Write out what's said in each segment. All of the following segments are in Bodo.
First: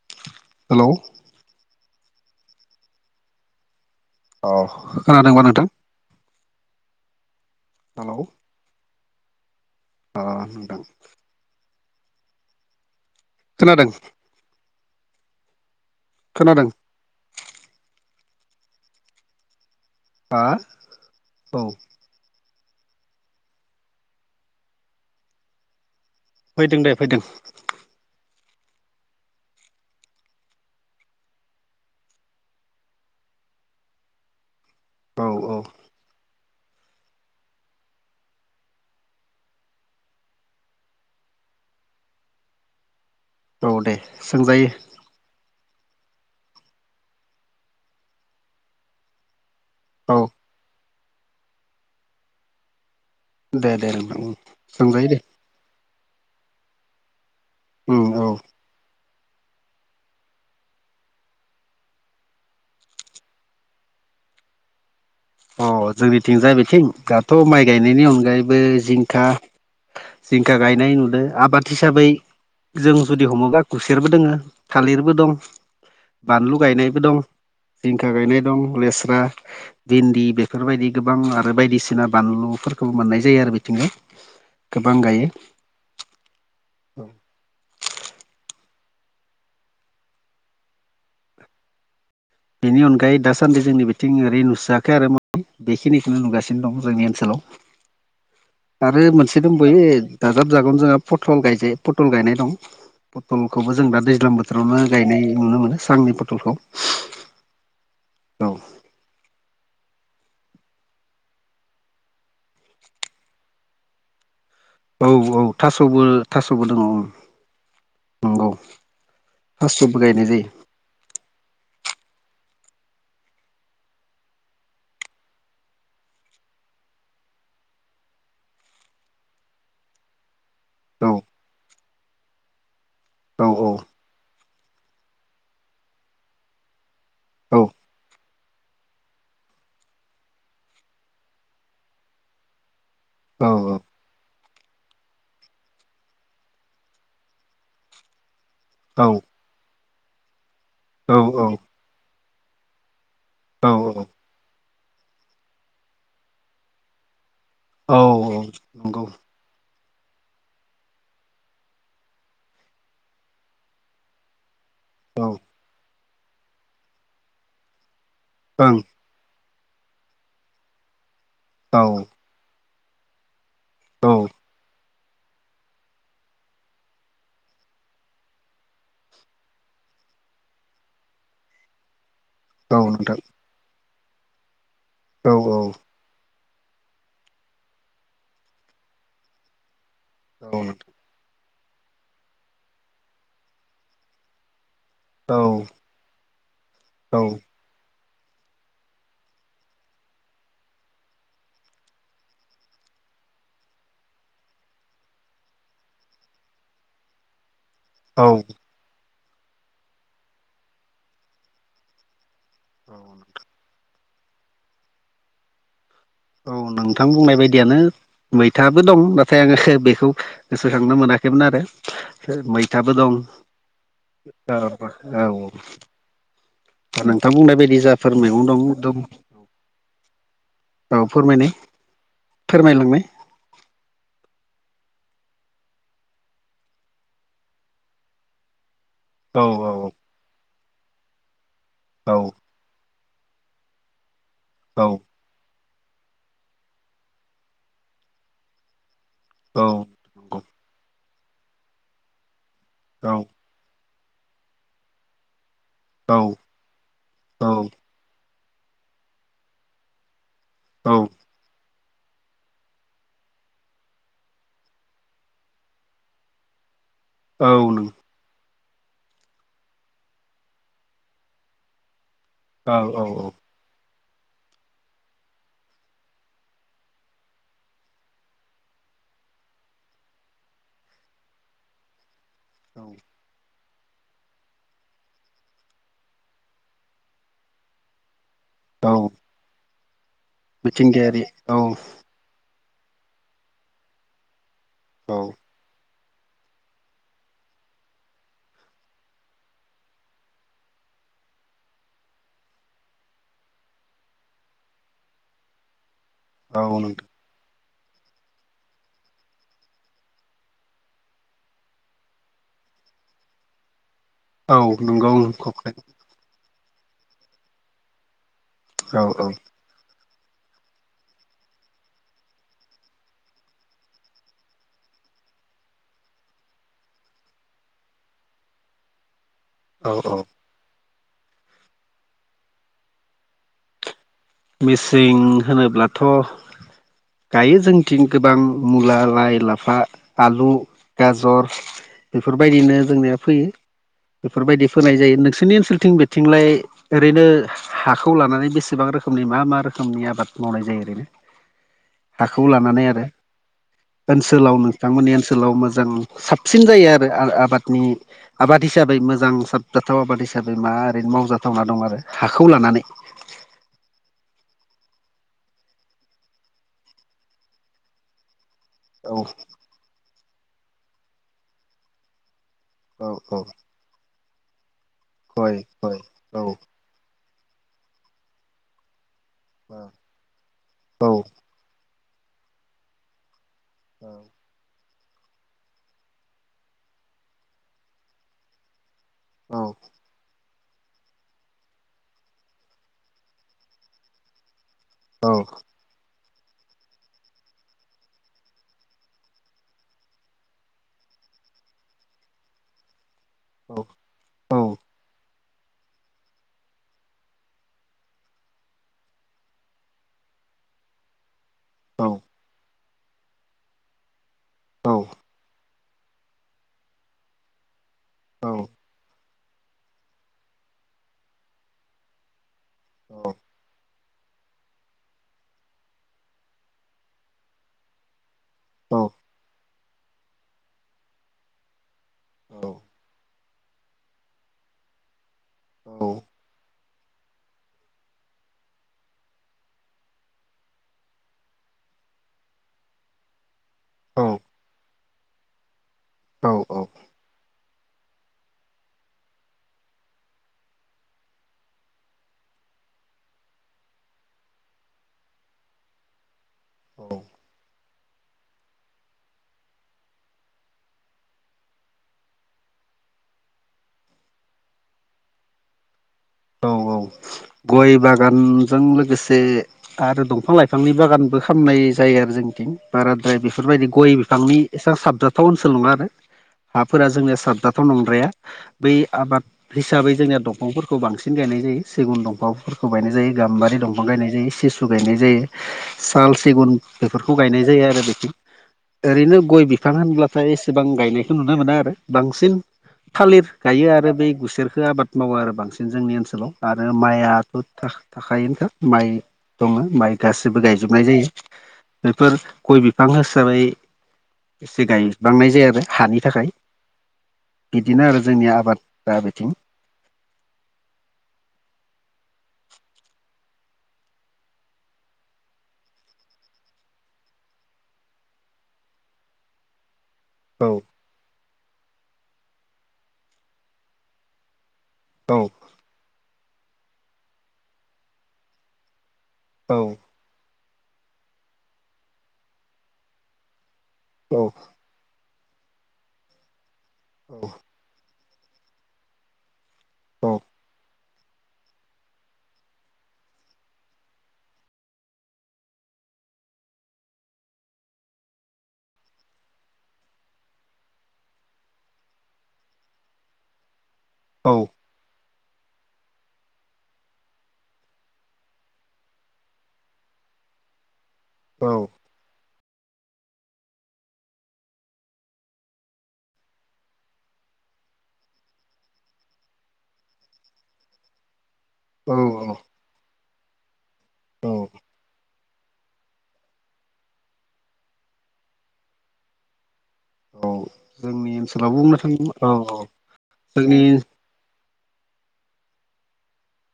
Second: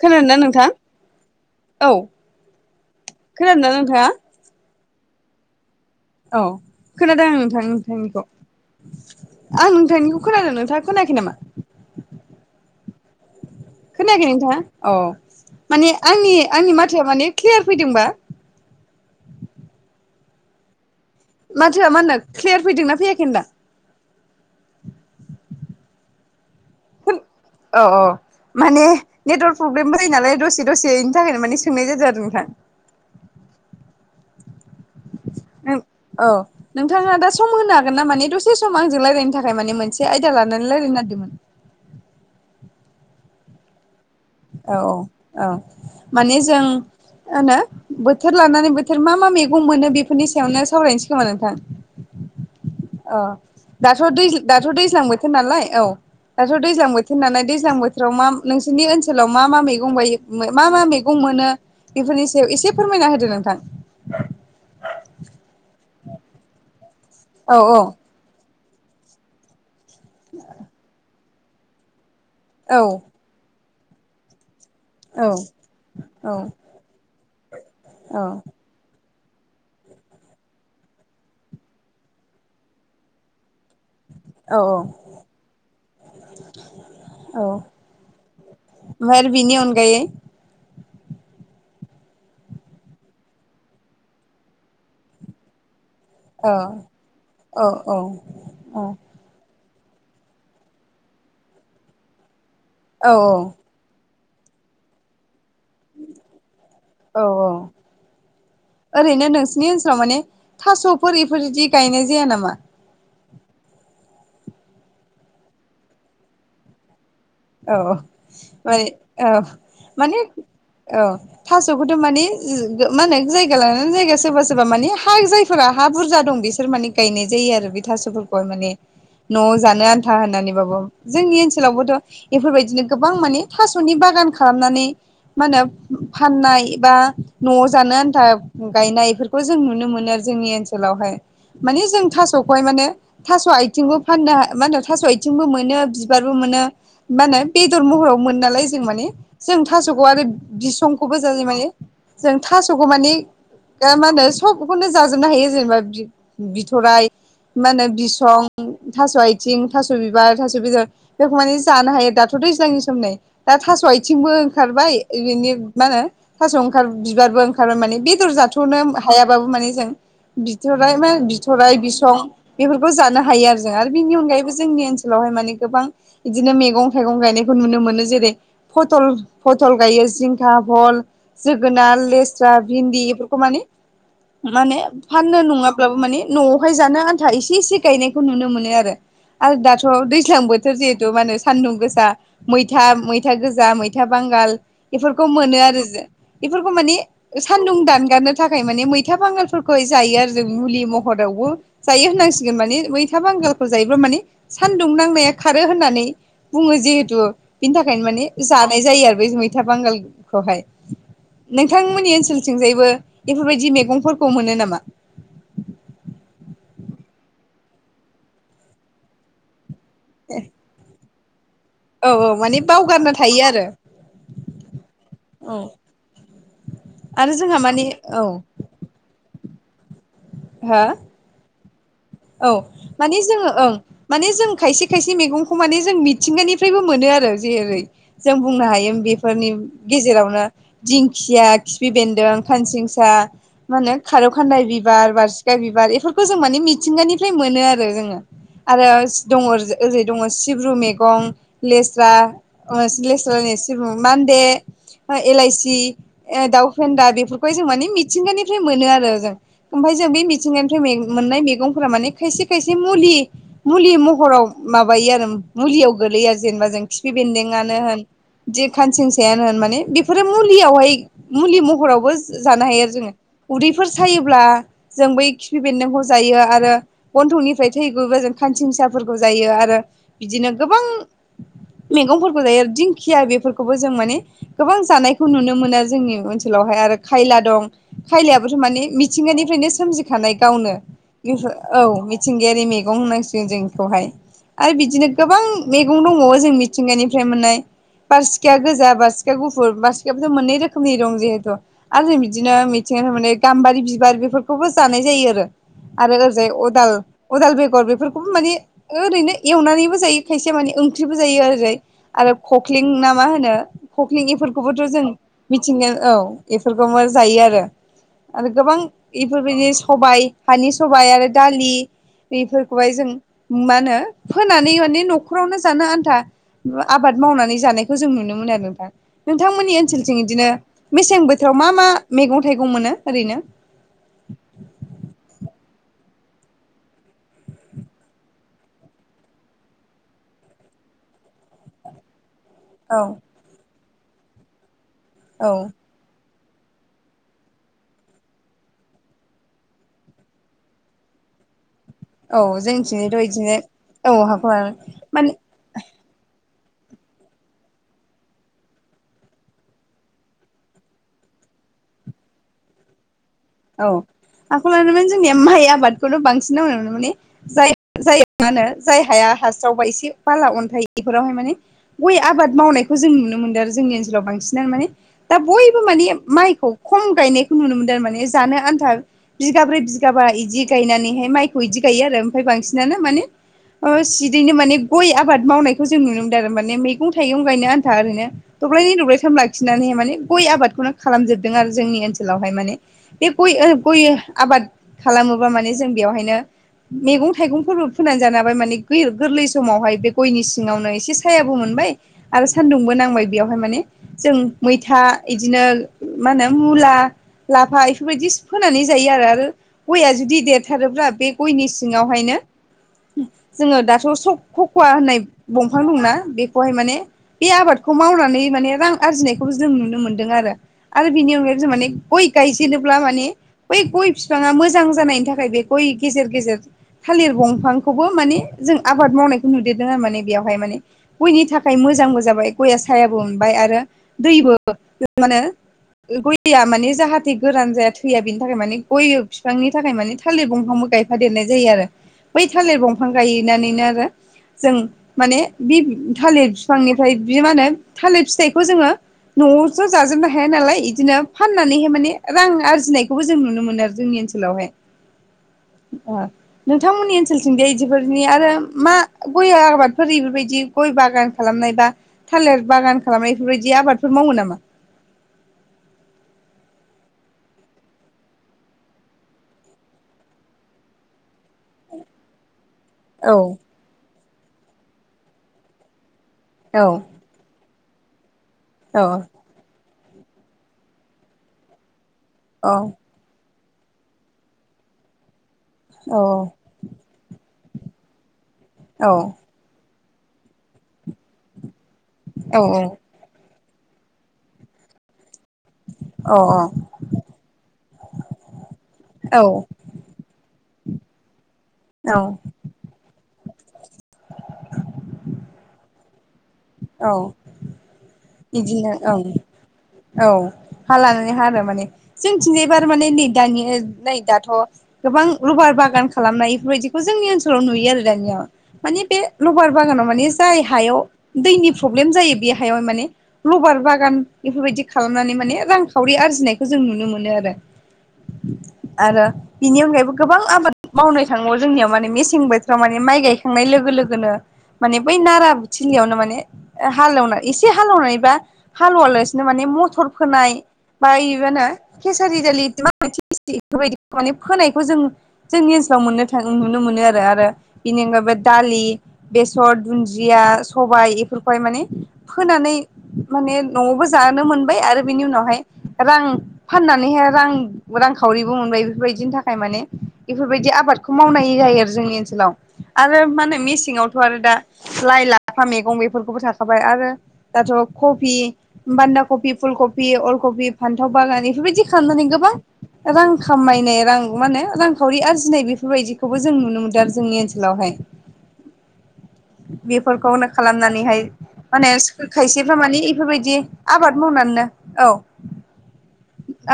खोनादों नोंथां हेलौ औ खोनादोंना नोंथाङा? अ खोनादोंबा नोंथां? औ खोनादों आं नोंथां हेलौ नोंथांनिखौ आं न थांनिखौ अ खोनादों नोंथां नोंथांआ खोनाखै नामा? खोनादों खोनाखै नोंथाङा औ माने आंनि खोनादों आंनि माथोया माने क्लियार फैदोंबा? हा? औ माथो मा होनो क्लियार फैदोंना फैयाखै दां? फैदों दे फैदों। औ औ माने नेटवर्क प्रब्लेम जायो नालाय दसे-दसे इनि थाखायनो माने सोंनाय जादों आरो नोंथां। औ औ। नोंथां औ। नोंथाङा दा सम होनो हागोन ना माने दसे सम आंजों रायजलायनो थाखाय माने मोनसे आयदा लानानै रायलायनो नागिरदोंमोन। औ दे सोंजायो। औ औ माने जों माहोनो बोथोर लानानै मा मा मैगं मोनो औ बेफोरनि सायावनो सावरायनोसै खोमा नोंथां? औ दे दे दाथ' नोंथां दैज दाथ' दैज्लां सोंजायो दे बोथोर नालाय औ दाथ' दैज्लां बोथोर नालाय दैज्लां उम बोथोराव औ मा नोंसिनि ओन ओनसोलाव मा मा मैगं बायो मा मा मैगं मोनो बेफोरनि सायाव एसे फोरमायना होदो नोंथां। अह जोंनिथिंजाय बेथिं दाथ' औ माइ औ गायनायनि अनगायैबो जिंखा जिंखा गायनाय नुदो। आबाद हिसाबै औ जों जु दि हमोबा खुसेरबो दोङो। थालिरबो औ दं, औ बानलु गायनायबो दं, जिंखा औ गायनाय दं। लेस्रा। भिन्दि बेफोरबायदि गोबां आरो बायदिसिना बानलुफोरखौबो मोननाय जायो आरो बिथिङै। औ औ। औ ओमफ्राय आरो बिनि अनगायै बेनि अनगायै दासान्दि जोंनि बिथिं ओरै नुस्रायाखै आरो बेखिनिखौनो औ नुगासिनो दं जोंनि ओनसोलाव औ औ आरो मोनसे दोंबयो दाजाब जागोन जोंहा फटल गायजायो, फटल गायनाय दं औ फलखौबो जों जों दा दैज्लां बोथोरावनो गायनाय नुनो मोनो सांनि पथलखौ। औ औ। ओरैनो नोंसि बिनि ओनसोलाव माने थास'फोर बेफोरबायदि गायनाय जाया नामा? औ औ थास'बो थास'बो दङ औ। औ औ थास'बो माने गायनाय औ। थास'खौथ' मानि मा होनो जायगा लानानै जायगा सोरबा सोरबा मानि हा जाय फोर हा बुरजा दं बिसोर माने गायनाय जायो आरो बे थास'फोरखौहाय माने न'आव जानो आन्था होननानै बाबो। जायो जोंनि ओनसोलावबोथ' बेफोरबायदिनो गोबां माने औ औ थास'नि बागान खालामनानै मा होनो फाननाय बा औ न'आव जानो आन्था गायनाय बेफोरखौ जों नुनो मोनो आरो जोंनि ओनसोलावहाय माने जों थास'खौहाय माने थास' आथिंबो फाननो मा होनो थास' आथिंबो मोनो बिबारबो मोनो। मा होनो बेदर महराव मोनो नालाय जों औ माने। जों थास'खौ आरो औ बिसंखौबो जायो माने जों थास'खौ माने औ दा मा होनो सबखौनो जाजोबनो हायो जेनेबा बि-बिथ'राय मा होनो औ बिसं नंगौ थास' आथिं थास' बिबार थास' बेदर बेखौ माने जानो हायो दाथ'थ' दैज्लांनि सम नै दा थास' आथिंबो ओंखारबाय। औ बिनि मा होनो थास' ओंखार बिबारबो ओंखारबाय माने बेदर जा ओं बिथ'नो हायाबाबो माने जों बिथर मा बिथ'राय औ बिसं बेफोरखौ जानो हायो आरो जों आरो औ बेनि अनगायैबो जोंनि ओनसोलावहाय माने गोबां बिदिनो मैगं थाइगं गायनायखौ नुनो मोनो जेरै फटल फथल गायो जिंखा भल जोगोनार, लेस्रा, भिन्दि नोंथां बेफोरखौ माने माने औ फाननो नङाब्लाबो माने न'आवहाय जानो आन्था एसे एसे गायनायखौ नुनो मोनो आरो। आरो दाथ' दैज्लां औ बोथोर जे हेथु मा होनो सानदुं गोसा, मैथा मैथा गोजा, मैथा बांगाल बेफोरखौ मोनो आरो जों। बेफोरखौ माने औ। सान्दुं दानगारनो थाखाय माने मैथा बांगालफोरखौहाय जायो आरो जों मुलि महरावबो जायो होननांसिगोन माने मैथा बांगालखौ जायोब्ला माने सान्दुं नांनाया खारो होनना नै बुङो जिहेतु, बिनि थाखाय औ माने जा नाय जायो आरो बेै मैथा बांगालखौहाय। नोंथांमोननि ओनसोलथिंजायबो औ बेफोरबायदि मैगंफोरखौ मोनो नामा? औ नोंथां बुंनाय बायदियानो मैथाबो दं नाथाय आङो बेखौ ए गोसोखांनो मोनाखैमोन आरो। मैथाबो बावगारना दं थायो आरो। औ औ औ। नोंथां आरो जोंहा बुंनाय बायदि माने जाफोर औ मैगं दं एदम हा फोरमायनाय औ फोरमायलांनाय माने जोङो ओं माने जों खायसे खायसे मैगंखौ माने जों मिथिंगानिफ्रायबो मोनो आरो जेरै जों बुंनो हायो बे औ फोरनि औ गेजेरावनो दिंखिया, खिफि औ बेन्दों, खानसिंसा मा होनो खारौ खान्दाइ बिबार बारसिखा बिबार एफोरखौ जों माने मिथिंगानिफ्राय मोनो आरो जोङो। आरो दङ ओरैजा ओरै दङ सिब्रु मैगं लेस्रा अ लेस्रा लायनो सिब्रु मान्दे एलायसि औ। ए दाउ फेदा बेफोरखौहाय जों माने मिथिंगानिफ्राय मोनो आरो जों ओमफाय जों बे मि थिंगानिफ्राय मे औ मोननाय मैगंफोरा माने खायसे खायसे मुलि मुलि महराव माबायो आरो मुलियाव गोलैयो जेनेबा जों खिफि औ नंगौ औ बेन्दोंआनो नों होन जे खानसिं सेयानो होन माने बेफोरो मुलियावहाय मुलि महरावबो जा-जानो औ हायो आरो औ जोङो औ उदैफोर सायोब्ला जों बै खिफि बेन्दोंखौ जायो आ रो गन्थंनिफ्राय थै गबा जों खानसिंसाफोरखौ जायो आरो बिदिनो गोबां मैगंफोरखौ जायो आरो औ दिंखिया बेफोर खौबो जों माने गोबां जानायखौ नुनो मोनो जोंनि ओनसोलावहाय आरो खायला दं। खायलायाबोथ' माने औ मिथिंगानिफ्रायनो सोमजिखानाय। गावनो मिथिंगायारि बेफोर औ मिथिंगायारि मैगं होननांसिगोन जों बेखौहाय आरो बिदिनो औ गोबां मेगं दंबावो जों मिथिंगानिफ्राय मोननाय। बारसिखा गोजा बारसिखा गुफुर बारसिखायाबोथ' मोननै रोखोमनि दं जिहेथु। आरो जों बिदिनो मिथिंगानिफ्राय मोननाय गाम्बारि बिबार बेफोरखौबो जानाय जायो आरो। आरो ओरैजाय औ अदाल नोंथां अदाल बेगर बेफोरखौबो माने ओरैनो एवनानैबो जायो खायसेया माने ओंख्रिबो जायो आरो जाय आरो खख्लिं ना मा होनो? कख्लिं औ एफोरखौबोथ' जों नंगौ औ मिथिंगा औ एफोरखौ मा जायो आरो। आरो गोबां औ एफोरबायदि सबाइ हानि सबाइ आरो दालि एफोरखौहाय जों मा होनो फोनानै माने न'खरावनो जानो आन्था आबाद मावनानै जानायखौ जों नुनो मोनो आरो नोंथां। नोंथांमोननि औ औ ओनसोलथिं बिदिनो मेसें बोथोराव मा मा मैगं थाइगं मोनो ओरैनो? मेसें होनोब्लाथ' गायो जोंनिथिं गोबां मुला लाइ लाफा आलु गाजर बेफोरबायदिनो औ जोंनिया फोयो बेफोरबायदि फोनाय जायो औ नोंसोरनि ओनसोलथिं बे थिंलाय ओरैनो हा-हाखौ लानानै बेसेबां रो खोमनि मा मा रोखोमनि आबाद मावनाय जायो ओरैनो? औ हाखौ लानानै आरो जोंनिथिंजायथ' बिदिनो औ ओनसोलाव हाखर नोंथांमोननि माने ओनसोलाव मोजां साबसिन जायो आरो आ-आबादनि आबाद हिसाबै मोजां साबजाथाव आबाद हिसाबै मा ओरैनो मावजाथावना दं आरो हाखौ लानानै? औ हाखौ लानानै माने जोंनिया माइ आबादखौनो बांसिन मावनाय मोनो माने जाय जाय मा होनो? जाय औ हाया हास्रावबा एसे बाला अन्थाइ बेफोरावहाय माने गय आबाद मावनाय खौ औ जों नुनो औ मोनदों आरो जोंनि ओनसोलाव बांसिनानो माने दा गय बयबो गय माने औ माइखौ खम गायनायखौ नुनो मोनदों आरो माने जानो आन्था औ बिगाब्रै बिगाबा इदि औ गायनानैहाय माइ खौ इदि गायो आरो ओमफाय बांसिनानो माने ओ सिदैनो माने गय आबाद मावनायखौ जों नुनो मोनदों आरो माने मैगं थाइगं गायनो आन्था ओरैनो दब्लायनै दब्लाय थाम औ लाखिनानै माने गय आबादखौनो खालामजोबदों आरो जोंनि ओनसोलावहाय माने बे गय आरो गय आबाद खालामोबा माने जों बेवहायनो मैगं थाइगंफोरबो फोननानै जानो हाबाय माने गै गोरलै समावहाय बे गयनि सिङावनो एसे सायाबो मोनबाय। आरो सान्दुंबो नांबाय। बेयावहाय औ माने जों औ मैथा इदिनो मा होनो मुला लाफा बेफोरबायदि फोनानै जायो आरो आरो गया जुदि देरथारोब्ला बे गयनि औ सिङावहायनो जोङो दाथ' स ख'ख'वा होननाय बं फां दंना बेखौहाय माने बे आबादखौ मावनानै औ माने रां आरजिनाय खौ जों नुनो मोनदों आरो आरो बिनि अनगायै जों माने गय गायजेनोब्ला माने बै गय बिफाङा मोजां जानायनि थाखाय बे गय गेजेर गेजेर थालिर दंफांखौबो माने जों औ आबाद मावनायखौ नुदेरदों आरो माने बेयावहाय माने गयनि थाखाय मोजांबो जाबाय गया सायहाबो मोनबाय आरो दैबा माहोनो औ दैया माने जाहाथे गोरान जाया थैया बिनि थाखाय माने गय बिफांनि थाखाय माने थालिर दंफांबो गायफादेरनाय जायो आरो बै थालिर दंफां गायनानैनो आरो जों माने बे थालिर औ औ बिफांनिफ्राय बि मा होनो थालिर फिथाइखौ जोङो न'यावथ' जाजोबनो हाया नालाय बिदिनो फाननानैहाय माने रां आरजिनायखौबो जों नुनो मोनो आरो जोंनि ओनसोलावहाय ओ नोंथांमोननि ओनसथिं जाय बिफोरनि आरो मा गय आबादफोर बेफोरबायदि गय बागान खालामनाय बा थालिर बागान खालामनाय बेफोरबायदि आबादफोर मावो नामा। औ औ गय बागानजों लोगोसे आरो दंफां लाइफांनि बागानबो खालामनाय जायो आरो जोंनिथिं औ बाराद्राय बेफोरबायदि गय बिफांनि एसेबां साबजाथाव ओनसोल नङा आरो औ हाफोरा जोंनिया साबजाथाव बि नंद्राया बै औ आबाद हिसाबै जोंनिया दंफांफोरखौ बांसिन गायनाय जायो सिगुन दंफां औ बाउफोरखौ गायनाय जायो गाम्बारि दंफां गायनाय जायो सिसु गायनाय जायो औ साल सिगुन बेफोरखौ गायनाय जायो आरो बिथिं ओरैनो गय बि बिफां होनब्लाथाय एसेबां गायनायखौ नुनो मोना आरो बांसिन थालिर गायो आरो बै गुसेरखौ आबाद मावो आरो बांसिन औ ओनसाव आरो माइआथ' थाखोनखा माइ दङ औ माइ गासैबो गायजोबनाय जायो बेफोर गय बिफां हिसाबै एसे गायबांनाय जायो आरो हानि थाखाय औ बिदिनो आरो जोंनि बिदिनो आबादा ओं बिथिं। औ हा लानानै हा आरो माने जोंथिंजायबा आरो माने नै दानि नै दाथ' गोबां लबार बागान खालामनाय बेफोरबायदिखौ जोंनि ओनसोलाव नुयो आरो दानिया माने बे लबार बागानाव माने जाय औ हायाव दैनि प्रब्लेम जायो बे हायाव माने लबार बागान बेफोरबायदि खालामनानै औ माने रां खावरि आरजिनायखौ जों नुनो मोनो आरो आरो बिनि औ अनगायैबो गोबां आबाद मावनो थांबावो जोंनियाव माने मेसें बोथोराव माने माइ गायखांनाय लोगो लोगोनो औ माने बै नाराथिलियावनो माने हालेवना एसे हालेवनायबा हालौवालासिनो माने मथर औ फोनाय बायो माहोनो केसारि दालि [unintelligible] बेफोरबायदि माने फोनायखौ जों जोंनि ओनसोलाव मोननो थां नुनो मोनो आरो आरो बेनि अनगायैबो दालि बेसर दुन्दिया सबाय बेफोरखौहाय माने फोनानै माने न'आवबो जानो मोनबाय आरो बिनि उनावहाय रां फाननानैहाय रां रांखावरिबो मोनबाय बेफोरबायदिनि थाखाय माने बेफोरबायदि आबाद खौ मावनाय जायो औ आरो जोंनि आनसोलाव आरो माहोनो मेसेङावथ' दा लाइ लाफा लाफा मैगं बेफोरखौबो थाखाबाय आरो दाथ' कबि बान्दा कबि फुल कबि अलकबि फान्थाव बागान बेफोरबायदि औ खामनानै गोबां रां खामायनाय रां मा औ होने रांखावरि आरजिनाय बेफोरबायदिखौबो जों नुनो मोनदों आरो जोंनि ओनसोलावहाय फोरनो खालामनानैहाय जोंनि ओनसोलाव माने बुंनो थाङोब्ला औ खायसेफ्रा औ माने बेफोरबायदि जोंनि आबाद मावनानैनो औ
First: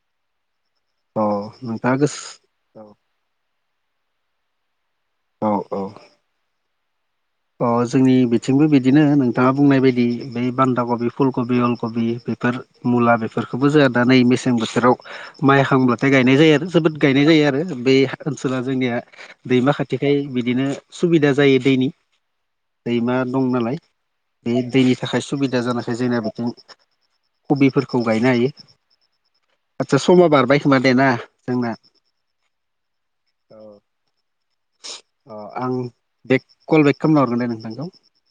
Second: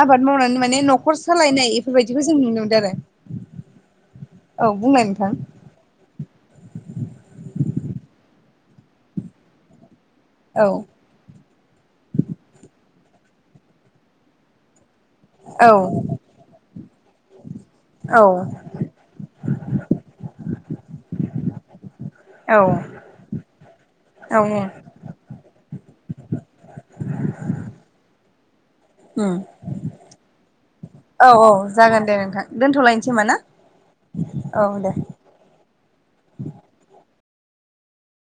आबाद मावनानै माने न'खर अ सालायनाय नोंथाङा बेफोरबायदिखौ जों नुनो मोनदों गोसो आरो औ बुंलाय नोंथां औ औ। अ जोंनि बिथिंबो बिदिनो नोंथाङा बुंनाय बायदि बे औ बान्दा कबि फुलकबि अलकबि बेफोर मुला बेफोरखौबो जोंहा दा नै मेसें बोथोराव माइ औ हांब्लाथाय गायनाय जायो आरो जोबोद गायनाय जायो आरो बे औ ओनसोला जोंनिया दैमा खाथिखाय बिदिनो सुबिदा जायो दैनि दैमा दं नालाय औ बे दैनि थाखाय सुबिदा जानायाखै जोंना बिथिं कबिफोरखौ गायनो हायो आदसा समा बारबाय खोमा दे ना जोंना [unintelligible] दोनथ'लायनोसैमा ना? औ दे अ आं बेक कल बेक खालामना हरगोन दे नोंथांखौ।